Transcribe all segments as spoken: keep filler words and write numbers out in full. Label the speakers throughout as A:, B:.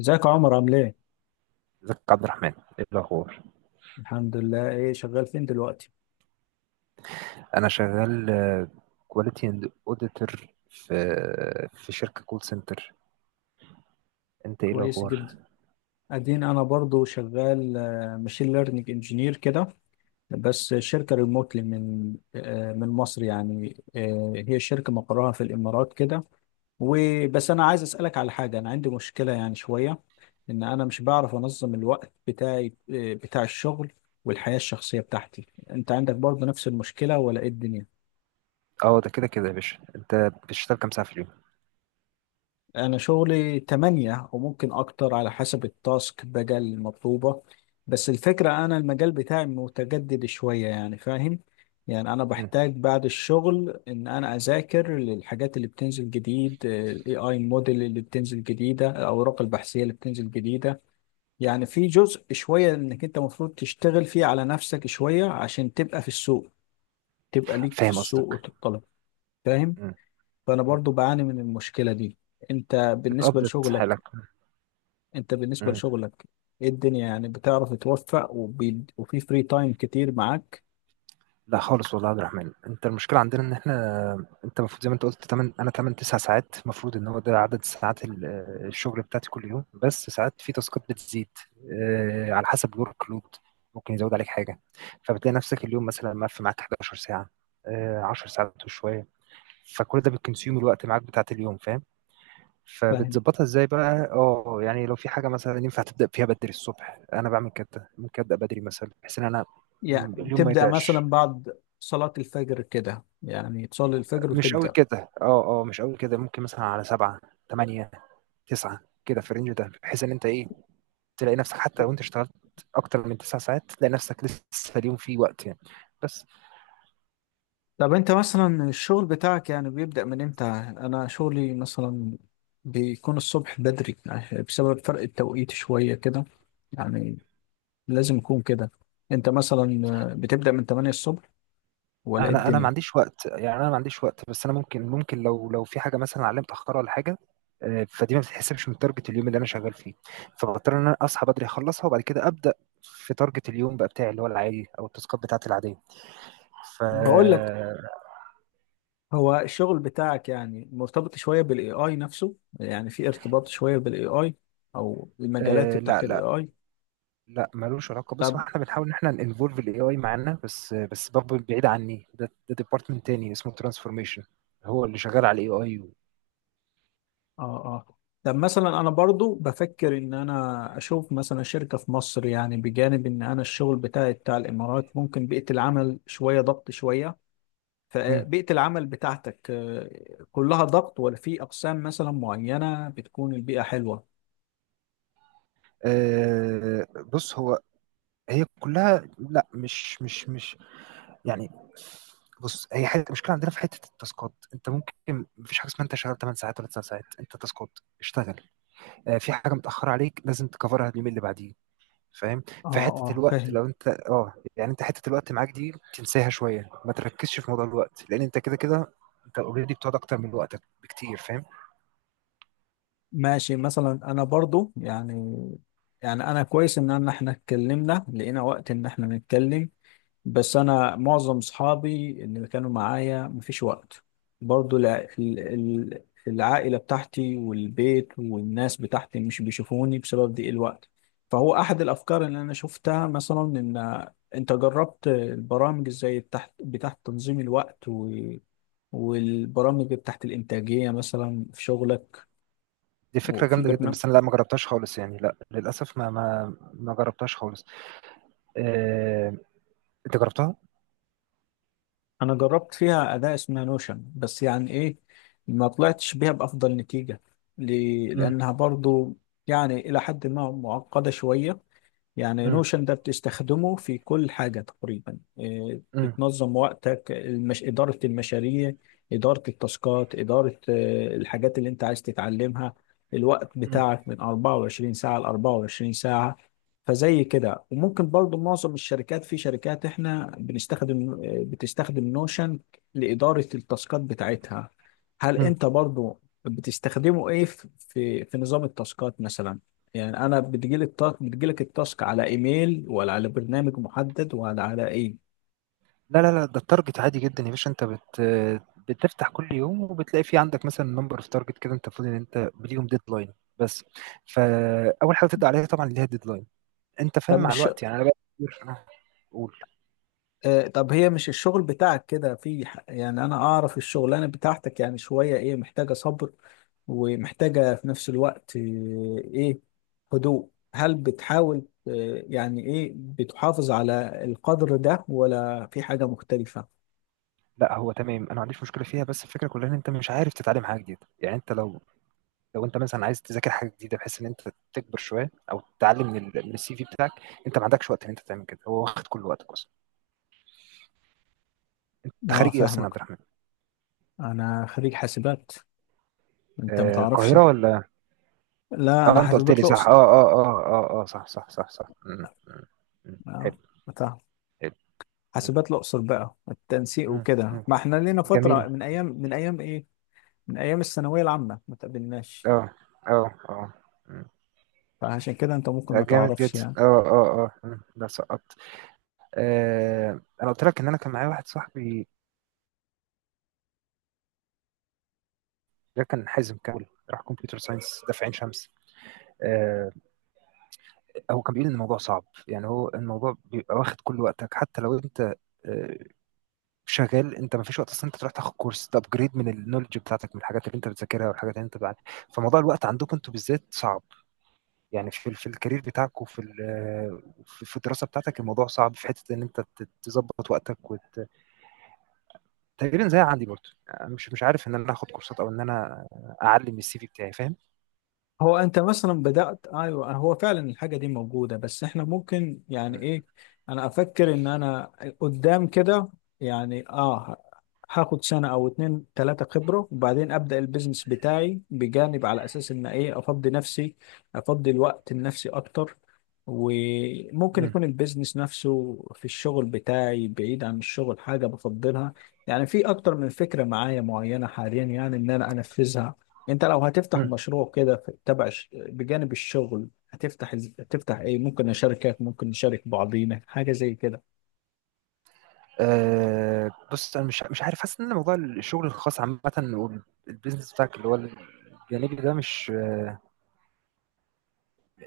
A: ازيك يا عمر عامل ايه؟
B: ازيك يا عبد الرحمن؟ ايه الاخبار؟
A: الحمد لله. ايه، شغال فين دلوقتي؟
B: انا شغال كواليتي اند اوديتور في في شركه كول سنتر. انت ايه
A: كويس
B: الاخبار؟
A: جدا، ادين انا برضو شغال ماشين ليرنينج انجينير كده. بس شركة ريموتلي من آه، من مصر يعني، آه، هي شركة مقرها في الامارات كده. وبس، انا عايز اسألك على حاجة. انا عندي مشكلة يعني شوية، ان انا مش بعرف انظم الوقت بتاعي، آه، بتاع الشغل والحياة الشخصية بتاعتي. انت عندك برضو نفس المشكلة ولا ايه الدنيا؟
B: اه، ده كده كده يا باشا، انت بتشتغل كام ساعه في اليوم؟
A: أنا شغلي تمانية وممكن أكتر على حسب التاسك بقى المطلوبة. بس الفكرة، أنا المجال بتاعي متجدد شوية، يعني فاهم. يعني أنا
B: مم.
A: بحتاج بعد الشغل إن أنا أذاكر للحاجات اللي بتنزل جديد، ال إي آي موديل اللي بتنزل جديدة، الأوراق البحثية اللي بتنزل جديدة. يعني في جزء شوية إنك أنت المفروض تشتغل فيه على نفسك شوية عشان تبقى في السوق، تبقى ليك في
B: فاهم
A: السوق
B: قصدك.
A: وتطلب. فاهم.
B: مم.
A: فأنا
B: مم.
A: برضو بعاني من المشكلة دي. أنت بالنسبة
B: بتقبض حالك؟
A: لشغلك، انت بالنسبة لشغلك ايه الدنيا؟ يعني بتعرف توفق وبي... وفي فري تايم كتير معاك؟
B: لا خالص والله يا عبد الرحمن، انت المشكله عندنا ان احنا، انت المفروض زي ما انت قلت تمانية، انا تمانية تسعة ساعات المفروض ان هو ده عدد ساعات ال- آه، الشغل بتاعتي كل يوم، بس ساعات في تاسكات بتزيد آه، على حسب الورك لود، ممكن يزود عليك حاجه. فبتلاقي نفسك اليوم مثلا مقفل معاك حداشر ساعه، آه، عشر ساعات وشويه. فكل ده بتكونسيوم الوقت معاك بتاعت اليوم، فاهم؟
A: فاهم.
B: فبتظبطها ازاي بقى؟ اه، يعني لو في حاجه مثلا ينفع تبدا فيها بدري الصبح، انا بعمل كده، ممكن ابدا بدري مثلا بحيث ان انا م-
A: يعني
B: اليوم ما
A: تبدأ مثلا
B: يضيعش.
A: بعد صلاة الفجر كده، يعني تصلي الفجر
B: مش أوي
A: وتبدأ.
B: كده، آه، آه، مش أوي كده، ممكن مثلًا على سبعة، تمانية، تسعة كده في الrange ده، بحيث إن أنت إيه، تلاقي نفسك حتى لو أنت اشتغلت أكتر من تسع ساعات، تلاقي نفسك لسه اليوم فيه وقت يعني. بس
A: طب انت مثلا الشغل بتاعك يعني بيبدأ من امتى؟ انا شغلي مثلا بيكون الصبح بدري، يعني بسبب فرق التوقيت شوية كده، يعني لازم يكون كده. انت مثلا بتبدأ من تمانية الصبح ولا ايه
B: أنا أنا ما
A: الدنيا؟
B: عنديش وقت، يعني أنا ما عنديش وقت، بس أنا ممكن ممكن لو لو في حاجة مثلًا عليّا متأخرة والّا حاجة، آآ، فدي ما بتتحسبش من target اليوم اللي أنا شغال فيه، فباضطر إن أنا أصحى بدري أخلّصها وبعد كده أبدأ في target اليوم بقى بتاعي اللي هو العادي أو التاسكات بتاعتي العادية. ف
A: بقول لك، هو الشغل بتاعك يعني مرتبط شوية بالاي اي نفسه؟ يعني في ارتباط شوية بالاي اي او المجالات
B: آآ،
A: بتاعت الاي
B: لأ،
A: اي؟
B: لا ملوش علاقه. بص،
A: طب،
B: هو احنا بنحاول ان احنا ننفولف الاي اي معانا، بس بس برضه بعيد عني، ده ده ديبارتمنت تاني اسمه ترانسفورميشن، هو اللي شغال على الاي اي و...
A: اه اه. طب مثلا انا برضو بفكر ان انا اشوف مثلا شركة في مصر، يعني بجانب ان انا الشغل بتاعي بتاع الامارات، ممكن بيئة العمل شوية ضغط شوية.
B: مم.
A: فبيئة العمل بتاعتك آه، كلها ضغط ولا في اقسام مثلا معينة بتكون البيئة حلوة؟
B: آه، بص، هو هي كلها لا، مش مش مش يعني، بص، هي حته المشكله عندنا في حته التاسكات. انت ممكن مفيش حاجه اسمها انت شغال تمن ساعات ولا تسع ساعات، انت تاسكات اشتغل. آه، في حاجه متاخره عليك لازم تكفرها اليومين اللي بعديه، فاهم؟
A: اه
B: في حتة
A: اه
B: الوقت
A: فاهم.
B: لو انت اه يعني انت حتة الوقت معاك دي تنساها شوية، ما تركزش في موضوع الوقت، لان انت كده كده انت اوريدي بتقعد اكتر من وقتك بكتير، فاهم؟
A: ماشي. مثلا انا برضو يعني، يعني انا كويس ان أنا- احنا اتكلمنا لقينا وقت ان احنا نتكلم. بس انا معظم اصحابي اللي كانوا معايا مفيش وقت. برضو الع- ال- ال- العائلة بتاعتي والبيت والناس بتاعتي مش بيشوفوني بسبب ضيق الوقت. فهو احد الافكار اللي انا شفتها مثلا، ان انت جربت البرامج ازاي بتاعت بتاعت تنظيم الوقت و والبرامج بتاعت الإنتاجية مثلا في شغلك.
B: دي فكرة
A: وفي
B: جامدة جدا،
A: برنامج،
B: بس انا لا، ما جربتهاش خالص، يعني لا، للاسف ما ما ما جربتهاش خالص. آه... انت جربتها؟
A: انا جربت فيها اداة اسمها نوشن. بس يعني ايه، ما طلعتش بيها بافضل نتيجة ل-
B: امم
A: لانها برضو يعني الى حد ما معقدة شوية. يعني
B: امم
A: نوشن ده بتستخدمه في كل حاجة تقريبا. إيه،
B: امم
A: بتنظم وقتك، المش... إدارة المشاريع، إدارة التاسكات، إدارة آه، الحاجات اللي أنت عايز تتعلمها، الوقت
B: امم
A: بتاعك من أربعة وعشرين ساعة ل أربعة وعشرين ساعة. فزي كده. وممكن برضو معظم الشركات، في شركات احنا بنستخدم، آه، بتستخدم نوشن لإدارة التاسكات بتاعتها. هل
B: امم.
A: أنت برضو بتستخدمه إيه في في في نظام التاسكات مثلا؟ يعني انا بتجيلي التاسك، بتجيلك التاسك على ايميل ولا على برنامج محدد ولا على ايه؟
B: لا لا لا، ده التارجت عادي جدا يا باشا، انت بت بتفتح كل يوم وبتلاقي في عندك مثلا نمبر اوف تارجت كده، انت المفروض ان انت ليهم ديدلاين بس. فاول حاجه تبدا عليها طبعا اللي هي الديدلاين، انت
A: طب
B: فاهم؟ مع
A: مش،
B: الوقت يعني انا بقى كتير أنا اقول.
A: آه طب هي مش الشغل بتاعك كده في ح- يعني انا اعرف الشغلانه بتاعتك يعني شويه ايه، محتاجه صبر ومحتاجه في نفس الوقت آه، ايه، هدوء. هل بتحاول آه يعني ايه، بتحافظ على القدر ده ولا في حاجه مختلفه؟
B: لا، هو تمام، انا ما عنديش مشكله فيها، بس الفكره كلها ان انت مش عارف تتعلم حاجه جديده. يعني انت لو لو انت مثلا عايز تذاكر حاجه جديده بحيث ان انت تكبر شويه او تتعلم من ال- من السي في بتاعك، انت ما عندكش وقت ان انت تعمل كده، هو واخد كل وقتك اصلا. انت
A: اه
B: خريج ايه اصلا يا عبد
A: فاهمك.
B: الرحمن؟
A: انا خريج حاسبات. انت
B: آه،
A: متعرفش؟
B: القاهره ولا؟
A: لا انا
B: اه، انت قلت لي
A: حاسبات
B: صح، اه
A: الاقصر.
B: اه اه اه اه، صح صح صح صح. مم، مم، مم. حلو.
A: اه فاهم.
B: حلو. مم،
A: حاسبات الأقصر بقى التنسيق
B: مم،
A: وكده،
B: مم.
A: ما احنا لينا
B: جميل.
A: فترة من أيام، من أيام إيه، من أيام الثانوية العامة ما تقابلناش.
B: اه اه اه. مم.
A: فعشان كده أنت ممكن
B: ده
A: ما
B: جامد
A: تعرفش
B: جدا.
A: يعني.
B: اه اه اه. مم. ده سقط. آه، انا قلت لك ان انا كان معايا واحد صاحبي، ده كان حازم كامل، راح كمبيوتر ساينس ده في عين شمس. آه، هو كان بيقول ان الموضوع صعب، يعني هو الموضوع بيبقى واخد كل وقتك، حتى لو انت آه، شغال، انت ما فيش وقت اصلا انت تروح تاخد كورس، تابجريد من النولج بتاعتك، من الحاجات اللي انت بتذاكرها والحاجات اللي انت بعد. فموضوع الوقت عندكم انتوا بالذات صعب، يعني في في الكارير بتاعك وفي ال- آه، في في الدراسه بتاعتك، الموضوع صعب في حته ان انت ت- تظبط وقتك وت تقريبًا زي عندي برضه. يعني مش مش عارف إن أنا آخد كورسات أو إن أنا أعلّي من الCV بتاعي، فاهم؟
A: هو انت مثلا بدأت، ايوه هو فعلا الحاجة دي موجودة. بس احنا ممكن يعني
B: إمم،
A: ايه، انا افكر ان انا قدام كده يعني اه، هاخد سنة او اتنين تلاتة خبرة وبعدين ابدأ البيزنس بتاعي بجانب، على اساس ان ايه، افضي نفسي، افضي الوقت لنفسي اكتر. وممكن
B: إمم،
A: يكون البيزنس نفسه في الشغل بتاعي، بعيد عن الشغل حاجة بفضلها. يعني في اكتر من فكرة معايا معينة حاليا، يعني ان انا انفذها. انت لو هتفتح
B: إمم،
A: مشروع كده في- تبع ش- بجانب الشغل، هتفتح إز- هتفتح ايه؟ ممكن شركات، ممكن نشارك بعضينا حاجه زي كده؟
B: آآ بُص، أنا مش مش عارف، حاسس إن موضوع الشغل الخاص عامةً والbusiness بتاعك اللي هو الجانبي ده مش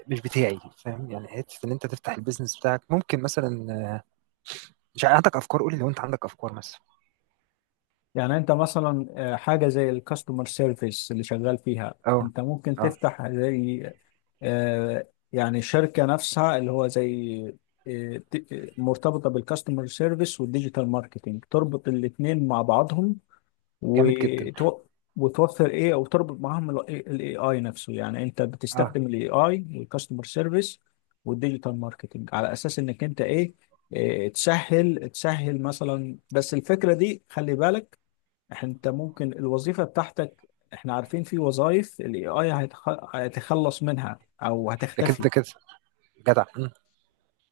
B: مش بتاعي، فاهم؟ يعني حتّة إن أنت تفتح الbusiness بتاعك ممكن مثلًا، مش عارف. عندك أفكار؟ قُل لي لو أنت عندك أفكار مثلًا.
A: يعني انت مثلا آه، حاجه زي الكاستمر سيرفيس اللي شغال فيها،
B: آه،
A: انت ممكن
B: آه،
A: تفتح زي آه، يعني شركه نفسها اللي هو زي، آه، ت- آه، مرتبطه بالكاستمر سيرفيس والديجيتال ماركتينج، تربط الاثنين مع بعضهم
B: جامد جدًا.
A: وتو... وتوفر ايه، او تربط معاهم الاي اي نفسه. يعني انت
B: آه،
A: بتستخدم الاي اي والكاستمر سيرفيس والديجيتال ماركتنج على اساس انك انت ايه، إيه، تسهل تسهل مثلا. بس الفكره دي خلي بالك، انت ممكن الوظيفه بتاعتك، احنا عارفين في وظائف الاي اي هيتخلص منها او
B: ده
A: هتختفي.
B: كده كده، جدع. إمم،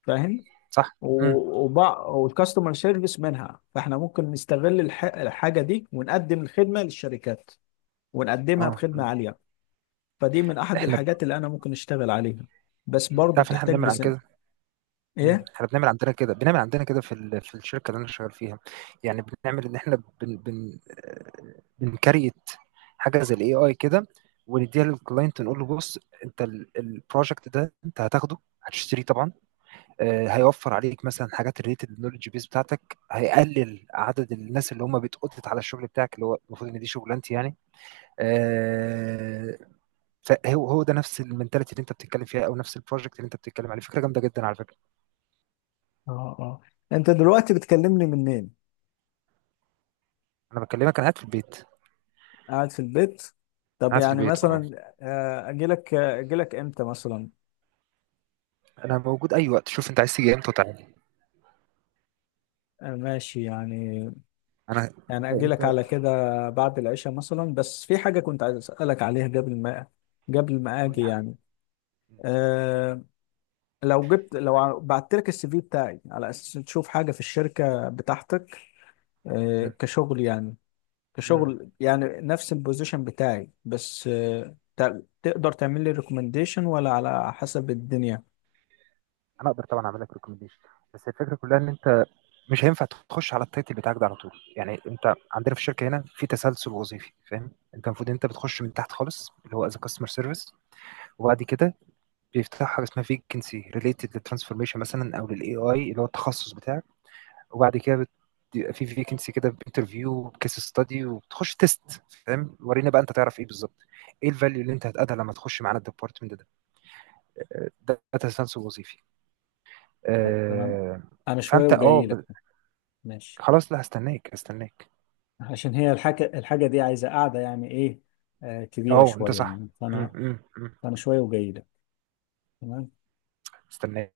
A: فاهم.
B: صح. إمم،
A: و- وبع... والكاستمر سيرفيس منها، فاحنا ممكن نستغل الح... الحاجه دي ونقدم الخدمه للشركات ونقدمها
B: آه،
A: بخدمة
B: إمم.
A: عالية. فدي من أحد
B: إحنا ب
A: الحاجات اللي أنا ممكن أشتغل عليها. بس
B: إمم،
A: برضو
B: تعرف إن إحنا
A: بتحتاج
B: بنعمل عن كده.
A: ميزانية.
B: مم.
A: إيه؟
B: احنا بنعمل عندنا كده، بنعمل عندنا كده في ال- في الشركه اللي انا شغال فيها. يعني بنعمل ان احنا بن بن آه، بنكريت حاجه زي الاي اي كده ونديها للكلاينت، نقول له بص، انت البروجكت ده انت هتاخده، هتشتريه طبعا. آه، هيوفر عليك مثلا حاجات ريليتد للنولج بيس بتاعتك، هيقلل عدد الناس اللي هم بتقضت على الشغل بتاعك اللي هو المفروض ان دي شغلانتي يعني. آه، فهو هو ده نفس المنتاليتي اللي انت بتتكلم فيها، او نفس البروجكت اللي انت بتتكلم عليه. فكره جامده جدا على فكره.
A: اه اه. انت دلوقتي بتكلمني منين؟
B: انا بكلمك، انا قاعد في البيت.
A: قاعد في البيت. طب
B: قاعد في
A: يعني
B: البيت اه،
A: مثلا آه، أجيلك، آه، أجيلك إمتى مثلا؟
B: انا موجود اي وقت. شوف انت عايز تيجي امتى وتعالى.
A: آه، ماشي يعني،
B: انا
A: يعني
B: انت
A: أجيلك
B: انت
A: على كده بعد العشاء مثلا. بس في حاجة كنت عايز أسألك عليها قبل ما، قبل ما
B: قول لي
A: أجي
B: حبيبي.
A: يعني. أه، لو جبت، لو ع- بعت لك السي في بتاعي على أساس تشوف حاجة في الشركة بتاعتك، أه
B: مم.
A: كشغل يعني،
B: مم.
A: كشغل يعني نفس البوزيشن بتاعي. بس آه، ت- تقدر تعمل لي ريكومنديشن ولا على حسب الدنيا؟
B: انا اقدر طبعا اعمل لك ريكومنديشن، بس الفكره كلها ان انت مش هينفع تخش على التايتل بتاعك ده على طول. يعني انت عندنا في الشركه هنا في تسلسل وظيفي، فاهم؟ انت المفروض انت بتخش من تحت خالص، اللي هو از كاستمر سيرفيس، وبعد كده بيفتح حاجه اسمها فيكنسي ريليتد للترانسفورميشن مثلا، او للاي اي اللي هو التخصص بتاعك. وبعد كده بت- بيبقى في فيكنسي كده، بانترفيو وبكيس ستادي وبتخش تيست، فاهم؟ ورينا بقى انت تعرف ايه بالظبط، ايه الفاليو اللي انت هتقدها لما تخش معانا الديبارتمنت ده. ده داتا ساينس وظيفي.
A: طب تمام،
B: آه،
A: انا شويه
B: فانت اه
A: وجاي لك.
B: ب-
A: ماشي،
B: خلاص، لا، هستناك هستناك.
A: عشان هي الحاجه، الحاجه دي عايزه قاعده يعني ايه، آه كبيره
B: اه انت
A: شويه
B: صح.
A: يعني،
B: م-
A: فانا
B: م- م.
A: فانا شويه وجاي لك. تمام.
B: استناك.